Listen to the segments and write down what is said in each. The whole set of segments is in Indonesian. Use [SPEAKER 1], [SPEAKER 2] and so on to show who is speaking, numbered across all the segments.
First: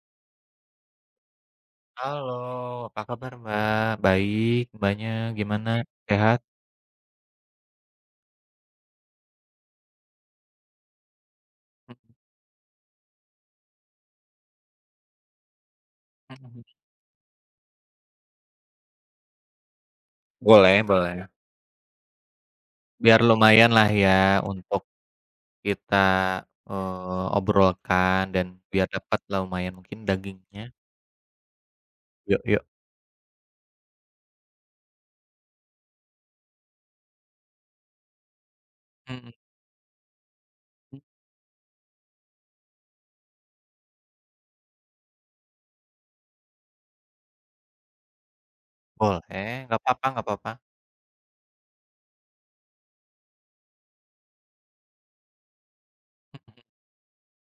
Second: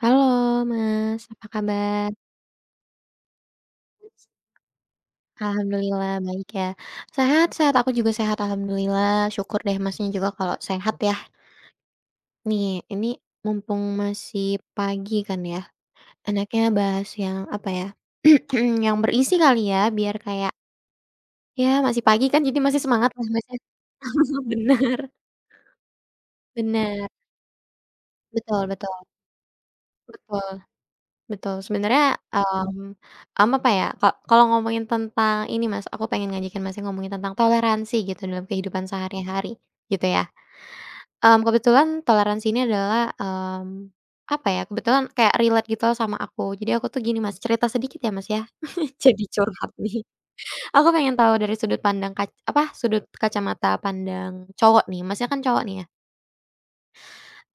[SPEAKER 1] Halo Mas, apa kabar?
[SPEAKER 2] Halo, apa kabar Mbak? Baik, Mbaknya gimana?
[SPEAKER 1] Alhamdulillah
[SPEAKER 2] Sehat?
[SPEAKER 1] baik ya. Sehat sehat, aku juga sehat alhamdulillah, syukur deh Masnya juga kalau sehat ya. Nih, ini mumpung masih pagi kan ya,
[SPEAKER 2] Mhm.
[SPEAKER 1] enaknya bahas yang apa ya, yang berisi kali ya, biar kayak,
[SPEAKER 2] Boleh boleh.
[SPEAKER 1] ya masih pagi kan jadi masih semangat
[SPEAKER 2] Biar
[SPEAKER 1] lah Mas
[SPEAKER 2] lumayan lah ya
[SPEAKER 1] benar-benar,
[SPEAKER 2] untuk kita, obrolkan dan
[SPEAKER 1] betul
[SPEAKER 2] biar
[SPEAKER 1] betul,
[SPEAKER 2] dapatlah lumayan mungkin
[SPEAKER 1] betul.
[SPEAKER 2] dagingnya.
[SPEAKER 1] Betul, sebenarnya,
[SPEAKER 2] Yuk yuk.
[SPEAKER 1] mmm, apa ya, kalau ngomongin tentang ini Mas, aku pengen ngajakin mas ngomongin tentang toleransi gitu dalam kehidupan
[SPEAKER 2] Mhm.
[SPEAKER 1] sehari-hari, gitu ya. Kebetulan toleransi ini adalah, apa ya, kebetulan kayak relate gitu loh sama aku. Jadi aku tuh gini Mas, cerita sedikit ya Mas ya, jadi
[SPEAKER 2] Boleh,
[SPEAKER 1] curhat
[SPEAKER 2] nggak
[SPEAKER 1] nih.
[SPEAKER 2] apa-apa nggak apa-apa.
[SPEAKER 1] Aku pengen tahu dari sudut pandang sudut kacamata pandang cowok nih, Masnya kan cowok nih ya?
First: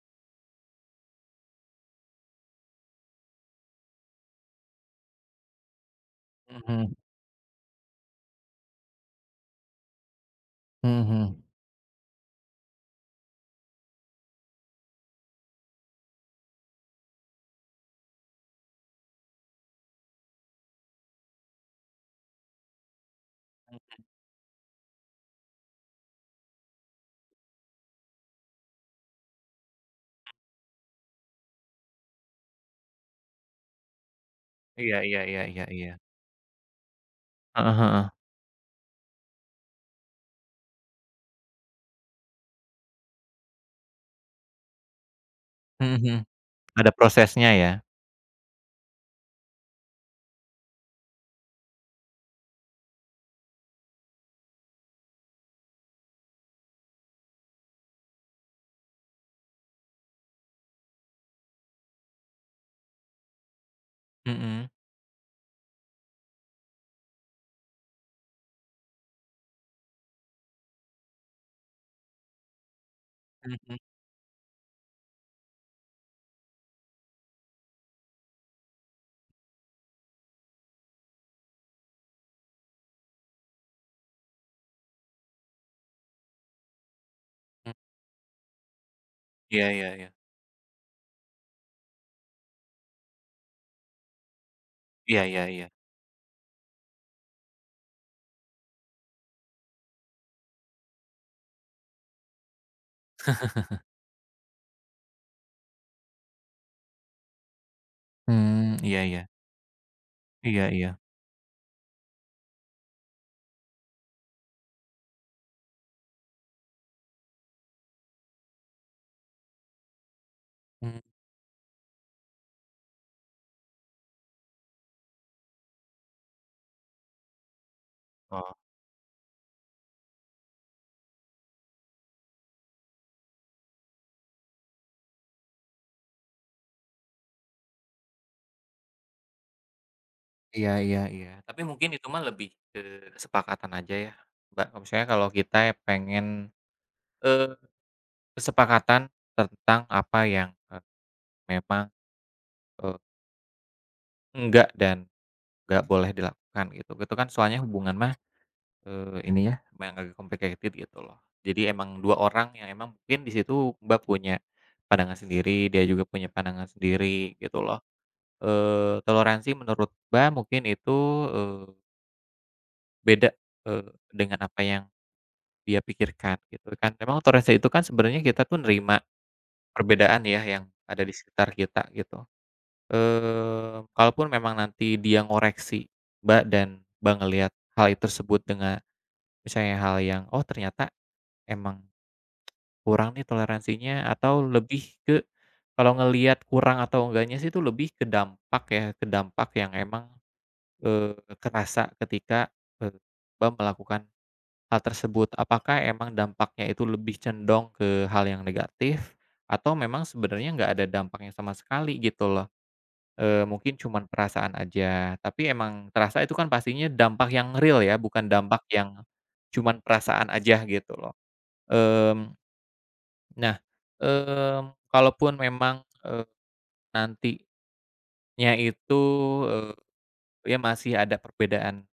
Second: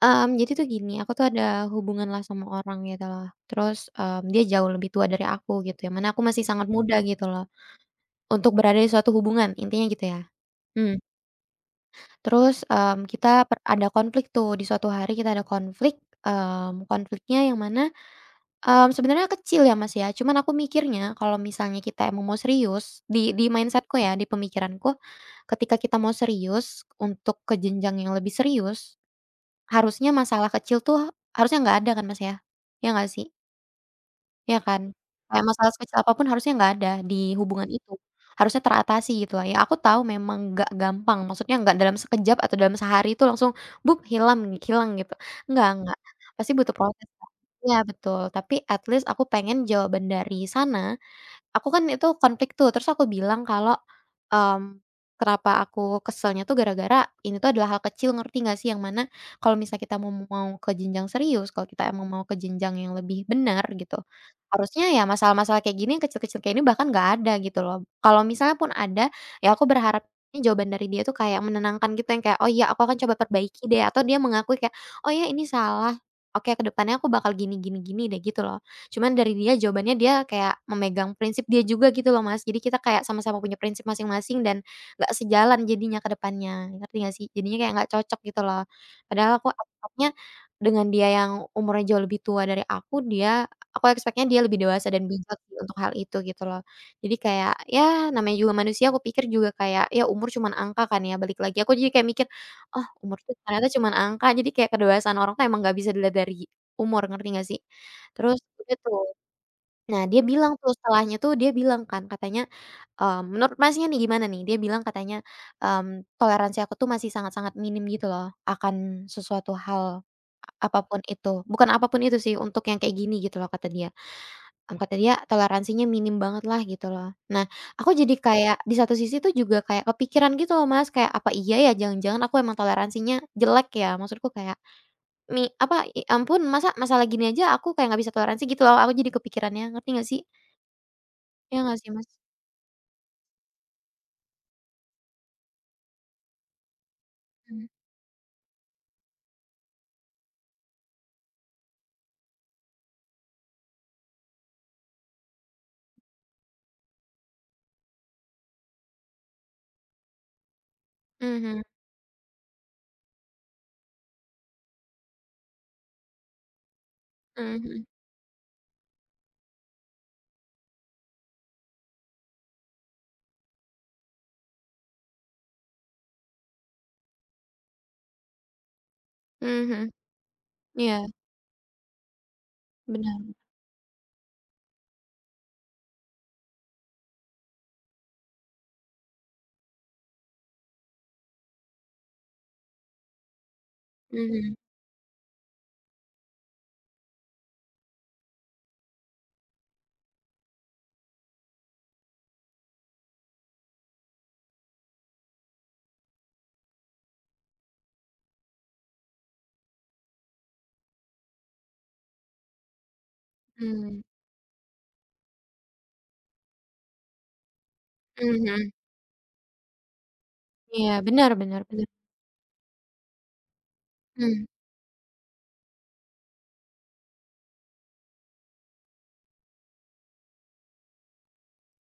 [SPEAKER 1] Jadi tuh gini, aku tuh ada hubungan lah sama orang gitu loh. Terus, dia jauh lebih tua dari aku gitu, yang mana aku masih sangat Mhm,
[SPEAKER 2] Mhm.
[SPEAKER 1] muda gitu loh, untuk berada di suatu hubungan, intinya gitu ya. Mhm,
[SPEAKER 2] Mhm.
[SPEAKER 1] terus, kita ada konflik tuh, di suatu hari kita ada konflik, konfliknya yang mana, sebenarnya kecil ya, Mas, ya, cuman aku mikirnya kalau misalnya kita emang mau serius, di mindset-ku ya, di pemikiranku, ketika kita mau serius untuk ke jenjang yang lebih serius. Harusnya masalah kecil tuh harusnya nggak ada kan Mas ya? Ya nggak sih? Ya kan?
[SPEAKER 2] Iya iya iya
[SPEAKER 1] Kayak
[SPEAKER 2] iya
[SPEAKER 1] masalah
[SPEAKER 2] iya.
[SPEAKER 1] sekecil apa pun harusnya nggak ada di hubungan
[SPEAKER 2] Heeh
[SPEAKER 1] itu,
[SPEAKER 2] heeh.
[SPEAKER 1] harusnya teratasi gitu lah ya. Aku tahu memang nggak gampang, maksudnya nggak dalam sekejap atau dalam sehari itu langsung "bup" hilang hilang gitu,
[SPEAKER 2] Mhm
[SPEAKER 1] nggak,
[SPEAKER 2] mhm.
[SPEAKER 1] pasti butuh
[SPEAKER 2] Ada
[SPEAKER 1] proses Kak.
[SPEAKER 2] prosesnya ya?
[SPEAKER 1] Iya betul, tapi at least aku pengen jawaban dari sana. Aku kan itu konflik tuh, terus aku bilang kalau, mmm, kenapa aku keselnya tuh gara-gara ini tuh adalah hal kecil ngerti nggak sih? Yang mana kalau misal kita mau mau ke jenjang serius, kalau kita emang mau ke jenjang yang lebih benar gitu,
[SPEAKER 2] Mhm.
[SPEAKER 1] harusnya ya masalah-masalah kayak gini, yang kecil-kecil kayak ini bahkan nggak ada gitu loh. Kalau misalnya pun ada, ya aku berharapnya jawaban dari dia tuh kayak menenangkan gitu yang kayak, "Oh iya aku akan coba
[SPEAKER 2] Mhm
[SPEAKER 1] perbaiki
[SPEAKER 2] mhm.
[SPEAKER 1] deh," atau dia mengakui kayak, "Oh ya ini salah, oke kedepannya aku bakal gini gini gini deh," gitu loh. Cuman dari dia jawabannya dia kayak memegang prinsip dia juga gitu loh, Mas. Jadi kita kayak sama-sama punya prinsip masing-masing dan nggak sejalan jadinya ke depannya, ngerti nggak sih? Jadinya kayak nggak cocok gitu loh. Padahal aku
[SPEAKER 2] Iya iya
[SPEAKER 1] expect-nya
[SPEAKER 2] iya.
[SPEAKER 1] dengan dia yang umurnya jauh lebih tua dari aku, aku expect-nya dia lebih dewasa dan
[SPEAKER 2] Iya
[SPEAKER 1] bijak
[SPEAKER 2] iya
[SPEAKER 1] sih
[SPEAKER 2] iya.
[SPEAKER 1] untuk hal itu gitu loh. Jadi kayak ya namanya juga manusia aku pikir juga kayak ya umur cuman angka kan ya, balik lagi aku jadi kayak mikir, "Oh, umur tuh ternyata cuman angka." Jadi kayak kedewasaan orang tuh emang nggak bisa dilihat dari umur, ngerti nggak sih? Terus
[SPEAKER 2] Mmm,
[SPEAKER 1] udah tuh,
[SPEAKER 2] iya iya.
[SPEAKER 1] nah dia bilang
[SPEAKER 2] Iya
[SPEAKER 1] tuh
[SPEAKER 2] iya.
[SPEAKER 1] setelahnya tuh dia bilang kan katanya, menurut Masnya nih gimana nih? Dia bilang katanya, "Toleransi aku tuh masih sangat-sangat minim gitu loh akan sesuatu hal,
[SPEAKER 2] Mmm.
[SPEAKER 1] apapun itu." Bukan apapun itu sih, untuk yang kayak gini gitu loh kata dia. Kata dia, "Toleransinya minim banget lah," gitu loh. Nah, aku jadi
[SPEAKER 2] Oh.
[SPEAKER 1] kayak di satu sisi tuh juga kayak kepikiran gitu loh Mas, kayak, "Apa iya ya jangan-jangan aku emang toleransinya jelek ya?" Maksudku kayak apa, ya ampun masa masalah gini aja aku kayak nggak bisa toleransi gitu loh, aku jadi kepikirannya, ngerti nggak sih?
[SPEAKER 2] Iya iya iya,
[SPEAKER 1] Iya
[SPEAKER 2] tapi
[SPEAKER 1] nggak
[SPEAKER 2] mungkin
[SPEAKER 1] sih,
[SPEAKER 2] itu
[SPEAKER 1] Mas?
[SPEAKER 2] mah lebih ke kesepakatan aja ya, Mbak, kalau misalnya kalau kita ya pengen, eee,
[SPEAKER 1] Mmm,
[SPEAKER 2] kesepakatan tentang apa yang, memang, eee, enggak dan enggak boleh dilakukan gitu, itu kan soalnya hubungan mah, ini ya memang agak complicated gitu loh.
[SPEAKER 1] mhm
[SPEAKER 2] Jadi emang 2 orang yang emang mungkin di situ Mbak punya pandangan sendiri, dia juga punya pandangan sendiri gitu loh,
[SPEAKER 1] mhm
[SPEAKER 2] toleransi menurut Mbak mungkin itu, eee, beda, eee, dengan apa yang dia pikirkan gitu kan. Memang toleransi itu kan sebenarnya kita tuh nerima
[SPEAKER 1] mhm mhm,
[SPEAKER 2] perbedaan ya yang
[SPEAKER 1] iya
[SPEAKER 2] ada di sekitar kita gitu.
[SPEAKER 1] benar,
[SPEAKER 2] Kalaupun memang nanti dia ngoreksi Mbak dan bang ngelihat hal itu tersebut dengan misalnya hal yang, "Oh ternyata emang kurang nih toleransinya," atau
[SPEAKER 1] mhm
[SPEAKER 2] lebih ke kalau ngelihat kurang atau enggaknya sih itu lebih ke dampak ya, ke dampak yang emang, kerasa ketika, eee, Mbak melakukan hal tersebut, apakah emang dampaknya itu lebih condong ke hal yang negatif atau memang sebenarnya nggak ada dampaknya sama sekali gitu loh? Mungkin
[SPEAKER 1] mhm
[SPEAKER 2] cuman perasaan aja, tapi emang terasa itu kan pastinya dampak yang real ya, bukan dampak
[SPEAKER 1] mhm,
[SPEAKER 2] yang cuman perasaan aja
[SPEAKER 1] iya
[SPEAKER 2] gitu loh.
[SPEAKER 1] benar benar benar,
[SPEAKER 2] Mmm, nah,
[SPEAKER 1] mmm,
[SPEAKER 2] kalaupun memang, nantinya itu, eee, ya masih ada perbedaan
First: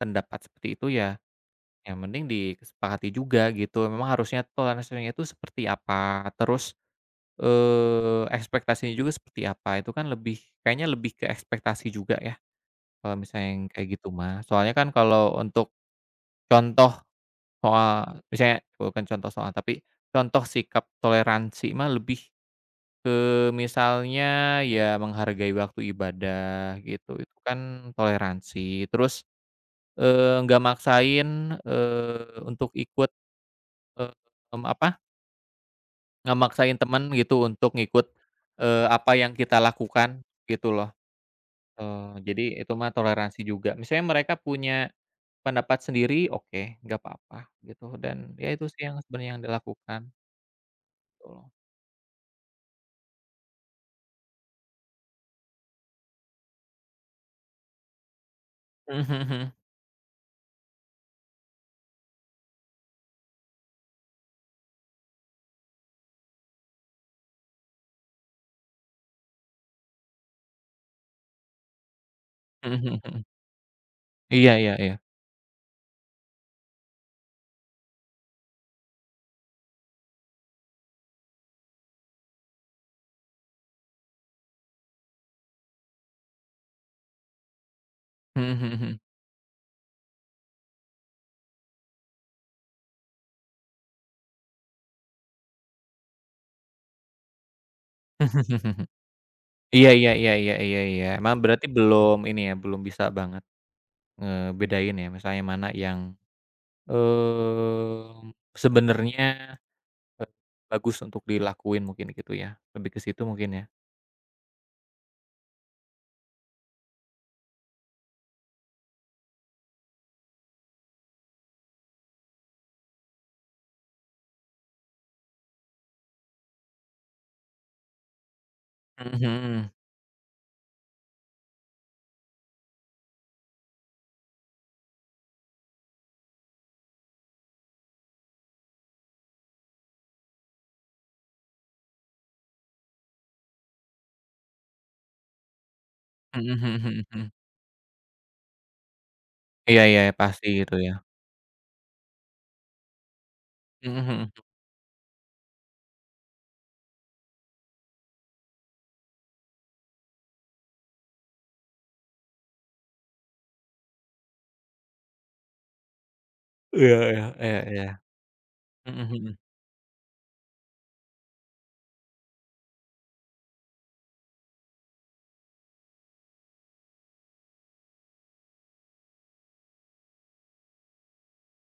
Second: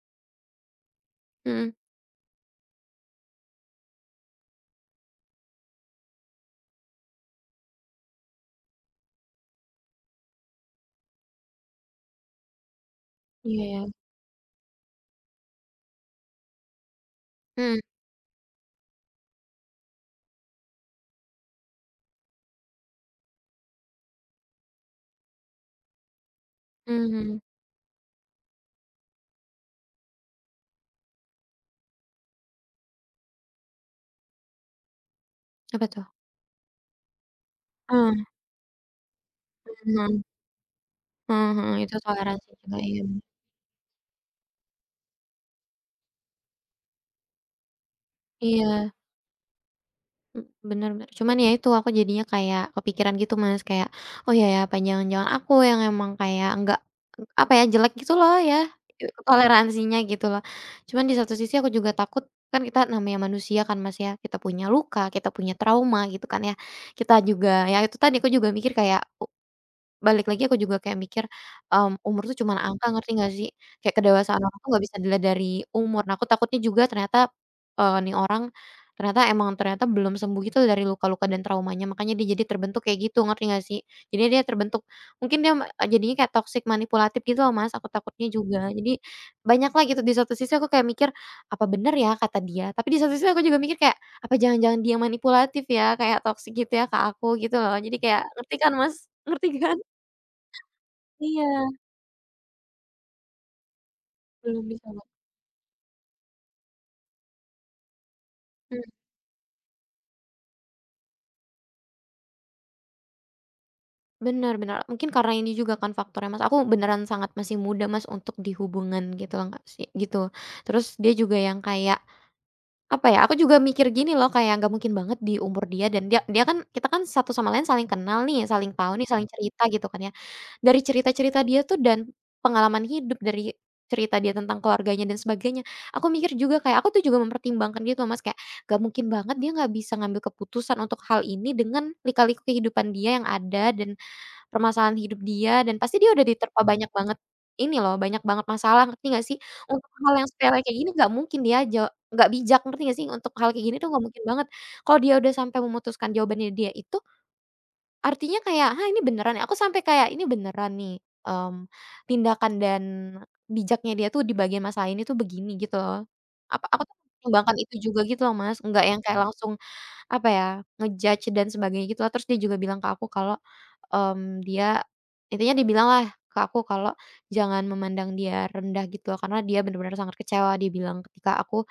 [SPEAKER 2] pendapat seperti itu ya,
[SPEAKER 1] mhm,
[SPEAKER 2] yang penting disepakati juga gitu, memang harusnya toleransinya itu seperti apa, terus, ekspektasinya juga seperti apa, itu kan lebih kayaknya lebih ke ekspektasi juga ya, kalau misalnya yang
[SPEAKER 1] iya ya,
[SPEAKER 2] kayak gitu mah. Soalnya kan kalau untuk contoh
[SPEAKER 1] mhm
[SPEAKER 2] soal misalnya bukan contoh soal, tapi contoh sikap toleransi mah lebih ke misalnya ya menghargai waktu ibadah gitu, itu
[SPEAKER 1] mhm,
[SPEAKER 2] kan toleransi. Terus, nggak maksain, untuk ikut, apa
[SPEAKER 1] apa tuh?
[SPEAKER 2] nggak maksain temen gitu untuk ngikut,
[SPEAKER 1] Mmm,
[SPEAKER 2] apa yang kita
[SPEAKER 1] mhm
[SPEAKER 2] lakukan gitu loh,
[SPEAKER 1] mhm mhm, itu
[SPEAKER 2] jadi
[SPEAKER 1] toleransi
[SPEAKER 2] itu
[SPEAKER 1] juga,
[SPEAKER 2] mah
[SPEAKER 1] iya bener,
[SPEAKER 2] toleransi juga. Misalnya mereka punya pendapat sendiri, oke, nggak apa-apa gitu dan ya itu sih
[SPEAKER 1] iya.
[SPEAKER 2] yang sebenarnya yang dilakukan
[SPEAKER 1] Mhm, bener bener.
[SPEAKER 2] gitu
[SPEAKER 1] Cuman
[SPEAKER 2] loh.
[SPEAKER 1] ya itu aku jadinya kayak kepikiran gitu Mas, kayak, "Oh ya ya, apa jangan-jangan aku yang emang kayak enggak, apa ya, jelek gitu loh ya,
[SPEAKER 2] Mhm mhm
[SPEAKER 1] toleransinya," gitu loh. Cuman di satu sisi aku juga takut, kan kita namanya manusia kan Mas ya, kita punya luka, kita punya trauma gitu kan ya. Kita juga ya itu tadi, aku juga mikir kayak balik lagi aku juga kayak mikir, umur tuh cuman
[SPEAKER 2] mhm, mhm
[SPEAKER 1] angka
[SPEAKER 2] mhm
[SPEAKER 1] ngerti
[SPEAKER 2] mhm.
[SPEAKER 1] nggak sih? Kayak kedewasaan
[SPEAKER 2] Iya
[SPEAKER 1] orang tuh
[SPEAKER 2] iya
[SPEAKER 1] nggak
[SPEAKER 2] iya.
[SPEAKER 1] bisa dilihat dari umur. Nah, aku takutnya juga ternyata, nih orang ternyata emang ternyata belum sembuh gitu dari luka-luka dan traumanya, makanya dia jadi terbentuk kayak gitu, ngerti nggak sih? Jadi dia terbentuk mungkin dia jadinya kayak toxic manipulatif gitu loh, Mas, aku takutnya
[SPEAKER 2] Mhm
[SPEAKER 1] juga.
[SPEAKER 2] mhm
[SPEAKER 1] Jadi
[SPEAKER 2] mhm.
[SPEAKER 1] banyak lah gitu, di satu sisi aku kayak mikir, "Apa bener ya kata dia?" Tapi di satu sisi aku juga mikir kayak, "Apa jangan-jangan dia manipulatif ya, kayak toxic gitu ya ke aku?" Gitu loh. Jadi kayak ngerti kan, Mas? Ngerti kan?
[SPEAKER 2] Iya iya iya iya iya iya. Emang
[SPEAKER 1] Iya,
[SPEAKER 2] berarti belum ini ya, belum bisa banget
[SPEAKER 1] belum
[SPEAKER 2] ngebedain
[SPEAKER 1] dicoba.
[SPEAKER 2] ya misalnya mana yang, mmm,
[SPEAKER 1] Mmm,
[SPEAKER 2] sebenarnya Eee, bagus untuk dilakuin mungkin gitu ya, lebih ke situ mungkin ya?
[SPEAKER 1] bener bener, mungkin karena ini juga kan faktornya, Mas, aku beneran sangat masih muda, Mas, untuk di hubungan gitu nggak sih gitu. Terus dia juga yang kayak, apa ya, aku juga mikir gini loh, kayak nggak mungkin banget di umur dia dan dia dia kan kita kan satu sama lain saling kenal nih, saling tahu nih, saling
[SPEAKER 2] Mhm
[SPEAKER 1] cerita
[SPEAKER 2] mhm.
[SPEAKER 1] gitu kan ya. Dari cerita-cerita dia tuh dan pengalaman hidup, dari cerita dia tentang keluarganya dan sebagainya, aku mikir juga kayak aku tuh juga mempertimbangkan gitu loh Mas, kayak gak mungkin banget dia nggak bisa ngambil keputusan untuk hal ini dengan lika-liku kehidupan dia yang ada dan permasalahan hidup dia dan pasti dia udah
[SPEAKER 2] Mhm
[SPEAKER 1] diterpa
[SPEAKER 2] mhm
[SPEAKER 1] banyak
[SPEAKER 2] mhm
[SPEAKER 1] banget
[SPEAKER 2] mhm.
[SPEAKER 1] ini loh, banyak banget masalah ngerti nggak sih?
[SPEAKER 2] Iya
[SPEAKER 1] Untuk
[SPEAKER 2] iya,
[SPEAKER 1] hal yang
[SPEAKER 2] pasti
[SPEAKER 1] sepele kayak
[SPEAKER 2] gitu
[SPEAKER 1] gini
[SPEAKER 2] ya.
[SPEAKER 1] nggak mungkin dia nggak bijak ngerti nggak sih? Untuk hal kayak gini tuh
[SPEAKER 2] Mhm
[SPEAKER 1] nggak mungkin
[SPEAKER 2] mhm.
[SPEAKER 1] banget. Kalau dia udah sampai memutuskan jawabannya dia itu artinya kayak, "Hah, ini beneran ya?" Aku sampai kayak, "Ini beneran nih, mmm, tindakan dan bijaknya dia tuh di bagian masalah ini tuh begini," gitu loh. Apa aku tuh
[SPEAKER 2] Iya iya
[SPEAKER 1] mempertimbangkan
[SPEAKER 2] iya
[SPEAKER 1] itu
[SPEAKER 2] iya.
[SPEAKER 1] juga gitu loh, Mas, nggak yang
[SPEAKER 2] Mhm
[SPEAKER 1] kayak
[SPEAKER 2] mhm.
[SPEAKER 1] langsung, apa ya, nge-judge dan sebagainya gitu loh. Terus dia juga bilang ke aku kalau, dia intinya dia bilang lah ke aku kalau jangan memandang dia rendah gitu loh, karena dia bener-bener sangat kecewa, dia bilang ketika aku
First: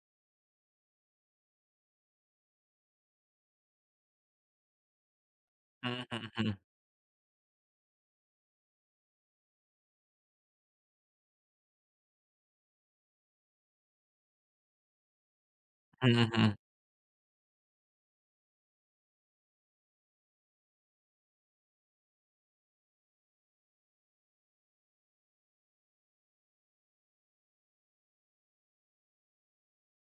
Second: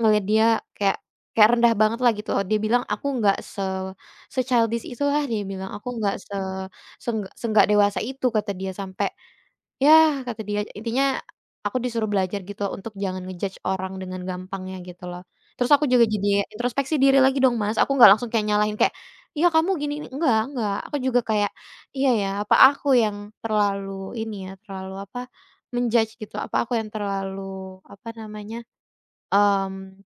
[SPEAKER 1] ngelihat dia kayak kayak rendah banget lah gitu. Dia bilang, "Aku nggak se-childish itulah," dia bilang, "aku
[SPEAKER 2] Mhm
[SPEAKER 1] nggak
[SPEAKER 2] mhm
[SPEAKER 1] se
[SPEAKER 2] mhm.
[SPEAKER 1] sengga senggak dewasa itu," kata dia, sampai ya kata dia, intinya aku disuruh belajar gitu loh, untuk jangan ngejudge orang dengan gampangnya gitu loh. Terus aku juga
[SPEAKER 2] Mhm
[SPEAKER 1] jadi
[SPEAKER 2] mhm.
[SPEAKER 1] introspeksi diri lagi dong, Mas. Aku nggak langsung kayak nyalahin kayak, "Iya kamu gini," enggak enggak. Aku juga kayak, "Iya ya, apa aku yang terlalu ini ya, terlalu apa, menjudge gitu, apa aku yang terlalu apa namanya, mmm"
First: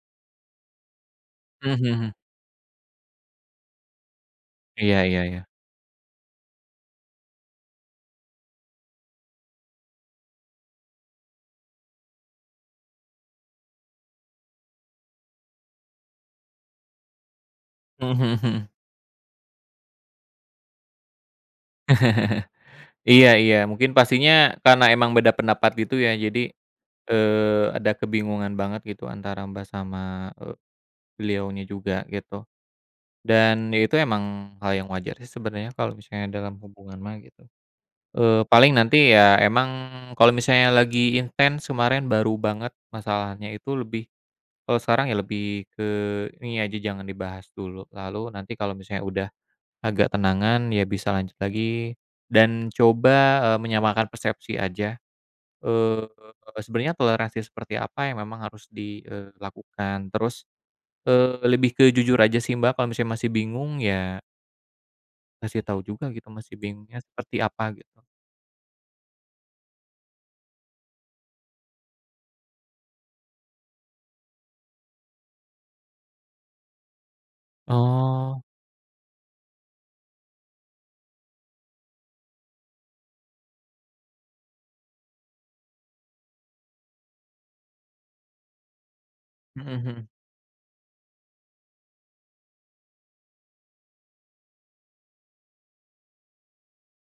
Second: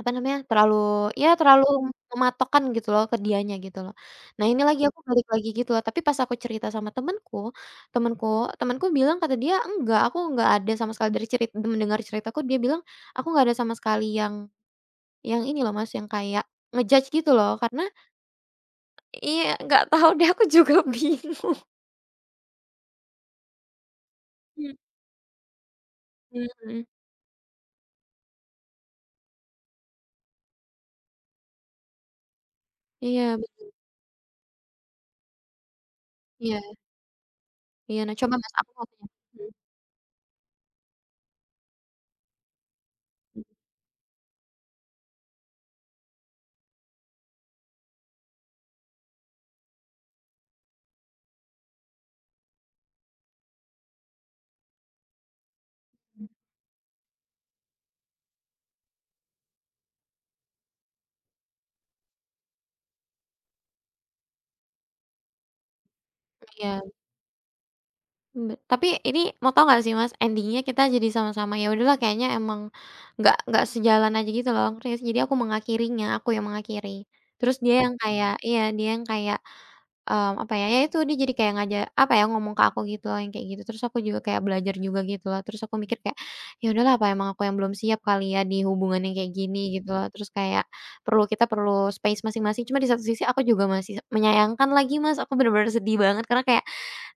[SPEAKER 1] Apa namanya, terlalu ya terlalu
[SPEAKER 2] Mhm mhm.
[SPEAKER 1] mematokkan gitu loh ke dianya gitu loh. Nah ini lagi aku
[SPEAKER 2] Iya iya
[SPEAKER 1] balik
[SPEAKER 2] iya.
[SPEAKER 1] lagi gitu loh, tapi pas aku cerita sama temenku, temenku temenku bilang kata dia, "Enggak, aku enggak ada sama sekali dari cerita mendengar ceritaku," dia bilang, "Aku enggak ada sama sekali yang ini loh Mas, yang kayak ngejudge judge gitu loh," karena
[SPEAKER 2] Mhm mhm mhm.
[SPEAKER 1] iya nggak tahu deh aku juga bingung.
[SPEAKER 2] Iya iya, mungkin pastinya karena emang beda pendapat gitu ya, jadi,
[SPEAKER 1] Mhm,
[SPEAKER 2] ada kebingungan banget gitu antara Mbak sama, beliaunya juga gitu.
[SPEAKER 1] iya,
[SPEAKER 2] Dan ya itu emang hal yang wajar sih sebenarnya kalau misalnya dalam
[SPEAKER 1] iya
[SPEAKER 2] hubungan mah gitu.
[SPEAKER 1] iya. Nah coba Mas, aku
[SPEAKER 2] Paling
[SPEAKER 1] mau tanya.
[SPEAKER 2] nanti ya emang kalau misalnya lagi intens kemarin baru banget masalahnya itu lebih kalau sekarang ya lebih ke ini aja jangan dibahas dulu, lalu nanti kalau misalnya udah agak tenangan ya bisa lanjut lagi dan coba, menyamakan persepsi aja,
[SPEAKER 1] Mhm,
[SPEAKER 2] sebenarnya toleransi seperti apa yang memang harus di, lakukan. Terus, lebih ke jujur aja sih, Mbak, kalau misalnya masih bingung ya kasih tahu juga gitu masih
[SPEAKER 1] iya.
[SPEAKER 2] bingungnya seperti apa gitu.
[SPEAKER 1] Tapi ini mau tau nggak sih Mas, endingnya kita jadi sama-sama, ya udahlah kayaknya emang nggak sejalan aja gitu loh, ngerti nggak sih? Jadi aku mengakhirinya, aku yang mengakhiri. Terus dia yang kayak
[SPEAKER 2] Oh,
[SPEAKER 1] iya, dia yang kayak, apa ya, ya itu dia jadi kayak ngajak apa ya, ngomong ke aku gitu loh, yang kayak gitu. Terus aku juga kayak belajar juga gitu loh. Terus aku mikir kayak, ya udahlah apa emang aku yang belum siap kali ya di hubungan yang kayak gini gitu
[SPEAKER 2] mhm
[SPEAKER 1] loh. Terus kayak kita perlu space masing-masing. Cuma di satu sisi aku juga masih menyayangkan lagi Mas, aku bener-bener sedih banget karena kayak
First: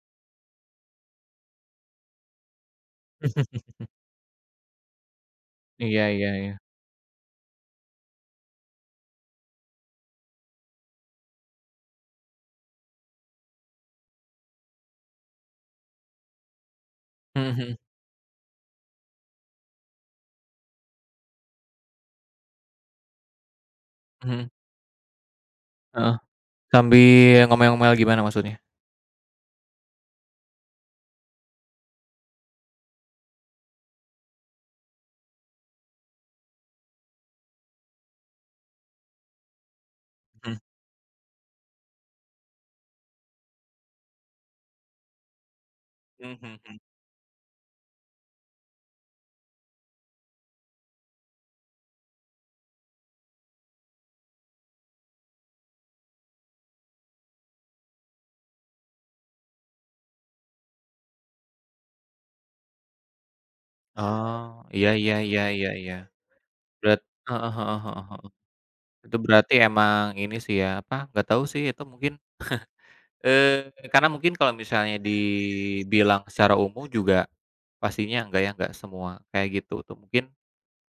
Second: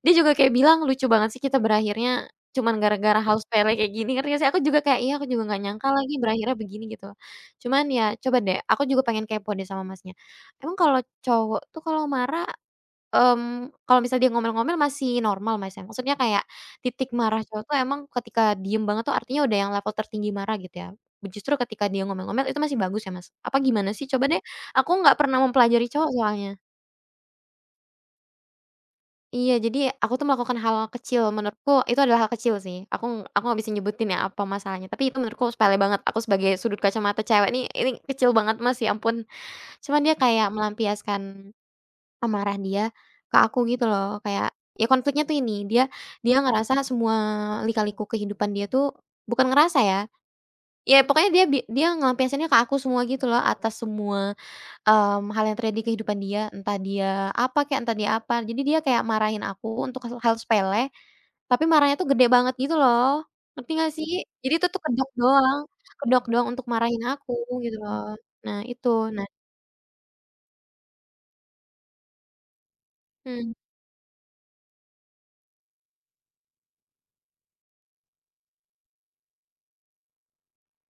[SPEAKER 1] dia juga kayak bilang, "Lucu banget sih kita berakhirnya cuman gara-gara hal
[SPEAKER 2] mhm.
[SPEAKER 1] sepele kayak gini," ngerti gak sih? Aku juga kayak, "Iya, aku juga nggak nyangka
[SPEAKER 2] Iya
[SPEAKER 1] lagi
[SPEAKER 2] iya iya.
[SPEAKER 1] berakhirnya begini," gitu. Cuman ya coba deh, aku juga pengen kepo deh sama Masnya. Emang kalau cowok tuh kalau marah, kalau misal dia ngomel-ngomel masih normal, Mas, ya? Maksudnya kayak titik marah
[SPEAKER 2] Mhm
[SPEAKER 1] cowok tuh
[SPEAKER 2] mhm
[SPEAKER 1] emang ketika diem banget tuh artinya udah yang level tertinggi marah gitu ya? Justru ketika dia ngomel-ngomel itu masih bagus ya, Mas? Apa gimana sih? Coba deh,
[SPEAKER 2] mhm.
[SPEAKER 1] aku nggak pernah mempelajari cowok
[SPEAKER 2] Heeh,
[SPEAKER 1] soalnya.
[SPEAKER 2] sambil ngomel-ngomel gimana maksudnya?
[SPEAKER 1] Iya, jadi aku tuh melakukan hal kecil, menurutku itu adalah hal kecil sih. Aku nggak bisa nyebutin ya apa masalahnya, tapi itu menurutku sepele banget. Aku sebagai sudut kacamata cewek nih, ini kecil banget, Mas, ya ampun. Cuman dia kayak
[SPEAKER 2] Mhm,
[SPEAKER 1] melampiaskan amarah dia ke aku gitu loh. Kayak ya konfliknya tuh ini, dia dia
[SPEAKER 2] mhm mhm.
[SPEAKER 1] ngerasa semua lika-liku kehidupan dia tuh bukan ngerasa ya. Ya pokoknya dia ngelampiasinnya ke aku semua gitu loh atas semua hal yang terjadi di kehidupan dia, entah dia apa kek, entah dia apa. Jadi dia kayak marahin aku untuk hal hal sepele, tapi marahnya tuh gede banget gitu loh, ngerti nggak sih?
[SPEAKER 2] Oh,
[SPEAKER 1] Jadi itu tuh
[SPEAKER 2] iya iya iya iya iya.
[SPEAKER 1] kedok doang untuk
[SPEAKER 2] Berat
[SPEAKER 1] marahin aku
[SPEAKER 2] heeh
[SPEAKER 1] gitu
[SPEAKER 2] heeh
[SPEAKER 1] loh.
[SPEAKER 2] heeh heeh.
[SPEAKER 1] Nah itu,
[SPEAKER 2] Itu
[SPEAKER 1] nah
[SPEAKER 2] berarti emang ini sih ya, apa, nggak tahu sih itu mungkin,
[SPEAKER 1] mhm,
[SPEAKER 2] karena mungkin kalau misalnya dibilang secara umum juga pastinya enggak ya, enggak semua kayak gitu tuh. Mungkin,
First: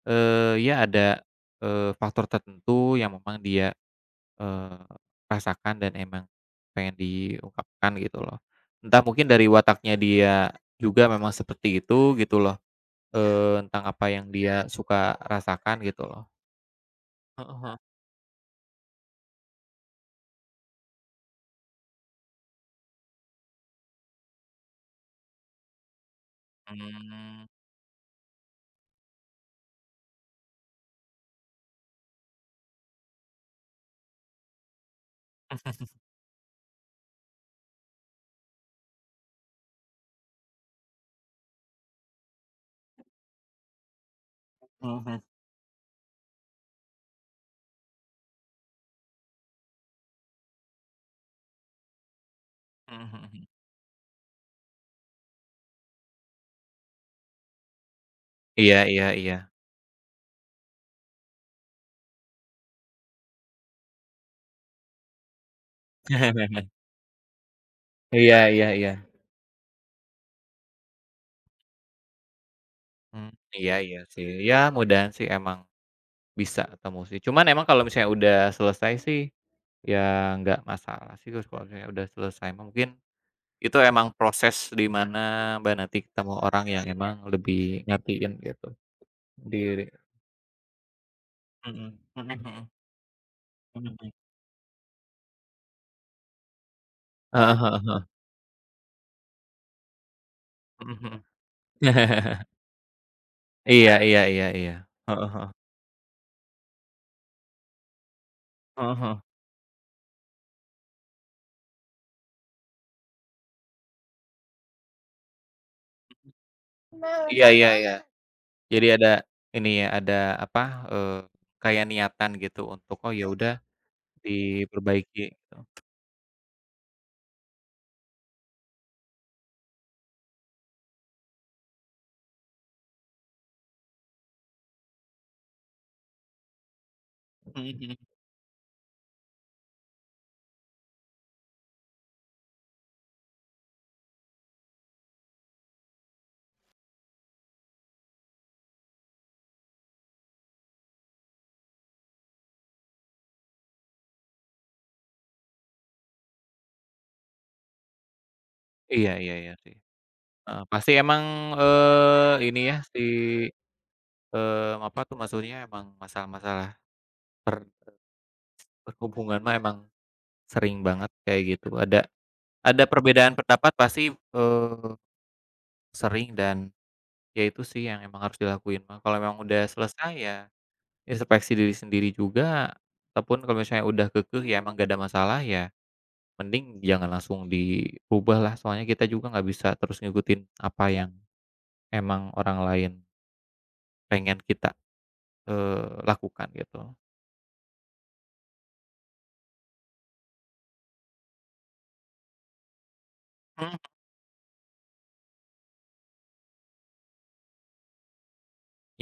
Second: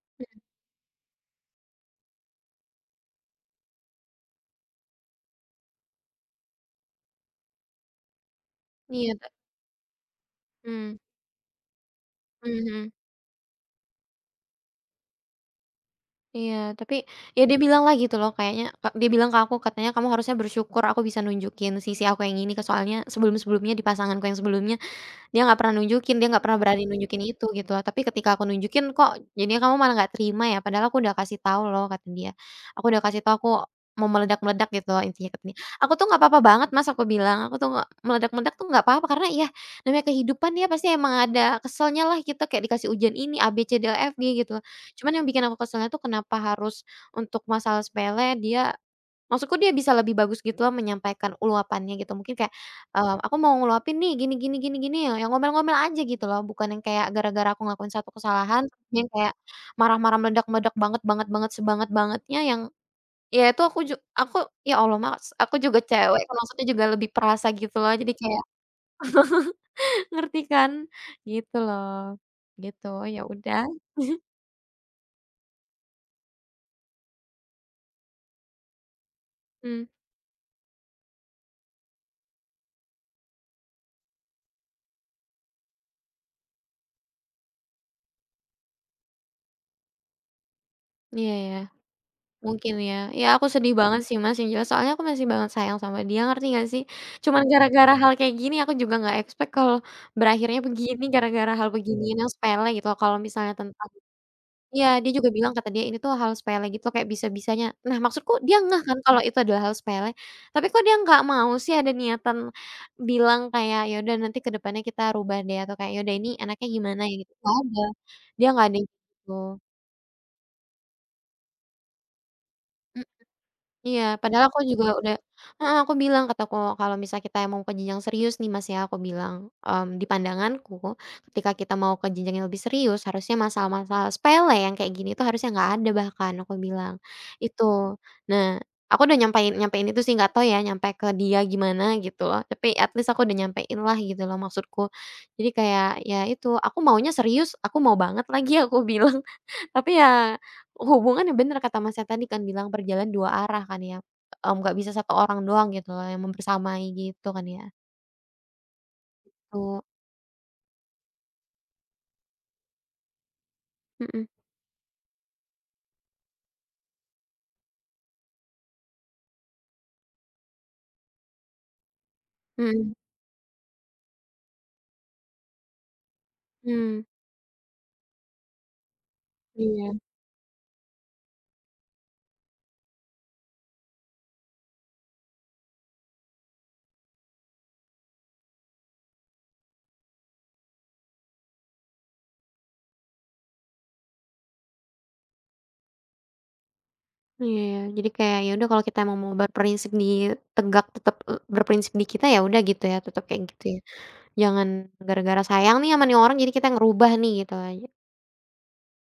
[SPEAKER 2] eee, ya ada, faktor tertentu yang memang dia Eee, rasakan dan emang pengen diungkapkan gitu loh. Entah
[SPEAKER 1] iya ta
[SPEAKER 2] mungkin dari wataknya dia
[SPEAKER 1] mhm,
[SPEAKER 2] juga memang seperti itu gitu
[SPEAKER 1] mhm
[SPEAKER 2] loh.
[SPEAKER 1] mhm,
[SPEAKER 2] Iya. Tentang apa yang dia suka rasakan gitu loh.
[SPEAKER 1] iya, tapi ya dia
[SPEAKER 2] Heeh heeh.
[SPEAKER 1] bilang lah gitu loh kayaknya ka dia bilang ke aku katanya, "Kamu harusnya bersyukur aku bisa nunjukin sisi aku yang ini ke soalnya sebelum-sebelumnya di pasanganku yang sebelumnya." Dia nggak pernah nunjukin, dia nggak pernah berani nunjukin itu
[SPEAKER 2] Mmm.
[SPEAKER 1] gitu, tapi ketika aku nunjukin, "Kok jadinya kamu malah nggak terima ya? Padahal aku udah kasih tahu loh," kata dia. "Aku udah kasih tahu, aku mau meledak-meledak," gitu loh intinya kata dia. "Aku tuh nggak apa-apa banget Mas," aku bilang, "aku tuh nggak meledak-meledak tuh nggak apa-apa, karena ya namanya kehidupan ya pasti emang ada keselnya lah gitu, kayak dikasih ujian ini, A, B, C, D, E, F, G gitu. Cuman
[SPEAKER 2] Mhm.
[SPEAKER 1] yang bikin aku keselnya tuh kenapa harus untuk masalah sepele dia. Maksudku dia bisa lebih bagus gitu loh menyampaikan uluapannya gitu mungkin kayak,
[SPEAKER 2] Mhm
[SPEAKER 1] Aku
[SPEAKER 2] mhm.
[SPEAKER 1] mau ngeluapin nih gini gini gini gini, ya, yang ngomel-ngomel aja gitu loh bukan yang kayak gara-gara aku ngelakuin satu kesalahan
[SPEAKER 2] Iya
[SPEAKER 1] terus dia
[SPEAKER 2] iya
[SPEAKER 1] kayak
[SPEAKER 2] iya.
[SPEAKER 1] marah-marah meledak-meledak banget banget banget sebanget-bangetnya yang ya itu aku ju aku ya Allah mas aku juga cewek kan maksudnya juga lebih perasa gitu loh jadi
[SPEAKER 2] Iya
[SPEAKER 1] kayak
[SPEAKER 2] iya iya.
[SPEAKER 1] ngerti kan? Gitu loh, gitu ya
[SPEAKER 2] Mmm,
[SPEAKER 1] udah,
[SPEAKER 2] iya iya sih. Ya mudahan sih emang bisa ketemu sih. Cuman emang kalau misalnya udah selesai sih,
[SPEAKER 1] mmm,
[SPEAKER 2] ya nggak masalah sih terus kalau misalnya udah selesai mungkin itu emang proses di mana Mbak nanti ketemu orang yang emang lebih ngertiin gitu, diri.
[SPEAKER 1] iya ya.
[SPEAKER 2] Mhm mhm mhm
[SPEAKER 1] Mungkin ya. Ya aku sedih
[SPEAKER 2] mhm
[SPEAKER 1] banget
[SPEAKER 2] mhm.
[SPEAKER 1] sih Mas yang jelas, soalnya aku masih banget sayang sama dia ngerti nggak sih? Cuman
[SPEAKER 2] Heeh heeh
[SPEAKER 1] gara-gara
[SPEAKER 2] heeh.
[SPEAKER 1] hal kayak gini aku juga nggak expect kalau berakhirnya
[SPEAKER 2] Mhm
[SPEAKER 1] begini
[SPEAKER 2] mhm.
[SPEAKER 1] gara-gara hal beginian yang sepele gitu loh, kalau misalnya tentang
[SPEAKER 2] Iya iya iya iya.
[SPEAKER 1] iya dia juga
[SPEAKER 2] Heeh heeh.
[SPEAKER 1] bilang kata dia, "Ini tuh hal sepele gitu loh kayak bisa-bisanya." Nah maksudku dia ngeh
[SPEAKER 2] Heeh
[SPEAKER 1] kan
[SPEAKER 2] heeh.
[SPEAKER 1] kalau itu adalah hal sepele, tapi kok dia nggak mau sih ada niatan bilang kayak, "Ya udah nanti ke depannya kita rubah deh," atau kayak, "Ya udah ini anaknya gimana ya?" Gitu,
[SPEAKER 2] Iya
[SPEAKER 1] nggak
[SPEAKER 2] iya
[SPEAKER 1] ada.
[SPEAKER 2] iya.
[SPEAKER 1] Dia nggak ada
[SPEAKER 2] Jadi
[SPEAKER 1] yang
[SPEAKER 2] ada
[SPEAKER 1] gitu.
[SPEAKER 2] ini ya, ada apa, eee, kayak niatan gitu untuk, "Oh ya udah
[SPEAKER 1] Iya, padahal aku juga udah
[SPEAKER 2] diperbaiki," gitu.
[SPEAKER 1] heeh, aku bilang kataku, "Kalau misal kita mau ke jenjang serius nih Mas ya," aku bilang, "di pandanganku ketika kita mau ke jenjang yang lebih serius harusnya masalah-masalah sepele yang kayak gini tuh harusnya nggak ada bahkan," aku bilang,
[SPEAKER 2] Mhm mhm.
[SPEAKER 1] itu. Nah, aku udah nyampein nyampein itu sih nggak tahu ya nyampe ke dia gimana gitu loh, tapi at least aku udah nyampein lah gitu loh maksudku. Jadi kayak, ya itu, "Aku maunya serius, aku mau banget lagi," aku bilang. Tapi ya, hubungan ya bener kata Masnya tadi kan bilang berjalan dua arah kan ya, mmm, nggak bisa satu orang doang gitu loh yang membersamai gitu kan ya.
[SPEAKER 2] Iya iya iya sih.
[SPEAKER 1] Tuh,
[SPEAKER 2] Heeh, pasti emang, ini ya si,
[SPEAKER 1] mhm
[SPEAKER 2] apa tuh maksudnya emang masalah-masalah per berhubungan mah emang sering banget kayak gitu. Ada
[SPEAKER 1] mhm,
[SPEAKER 2] perbedaan pendapat pasti, eee, sering dan
[SPEAKER 1] mmm,
[SPEAKER 2] ya itu sih yang emang harus dilakuin mah. Kalau memang udah
[SPEAKER 1] iya
[SPEAKER 2] selesai ya introspeksi diri sendiri juga, ataupun kalau misalnya udah kekeh ya emang gak ada masalah ya mending jangan langsung dirubah lah, soalnya kita juga nggak bisa terus ngikutin apa yang emang orang lain pengen kita, lakukan gitu.
[SPEAKER 1] iya ya. Jadi kayak ya udah kalau kita emang mau berprinsip di tegak tetap, berprinsip di kita ya udah gitu ya, tetap kayak gitu ya.
[SPEAKER 2] Mhm,
[SPEAKER 1] Jangan gara-gara sayang nih sama nih orang jadi kita ngerubah nih gitu aja.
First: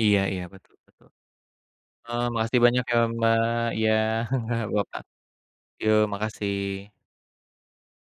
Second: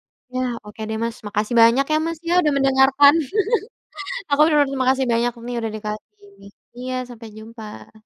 [SPEAKER 2] iya iya,
[SPEAKER 1] Ya
[SPEAKER 2] betul
[SPEAKER 1] oke deh
[SPEAKER 2] betul.
[SPEAKER 1] Mas, makasih banyak ya Mas ya udah
[SPEAKER 2] Makasih banyak ya
[SPEAKER 1] mendengarkan.
[SPEAKER 2] Mbak, iya,
[SPEAKER 1] Aku bener-bener terima
[SPEAKER 2] Bapak.
[SPEAKER 1] kasih banyak nih udah
[SPEAKER 2] Yuk,
[SPEAKER 1] dikasih ini.
[SPEAKER 2] makasih.
[SPEAKER 1] Iya sampai jumpa.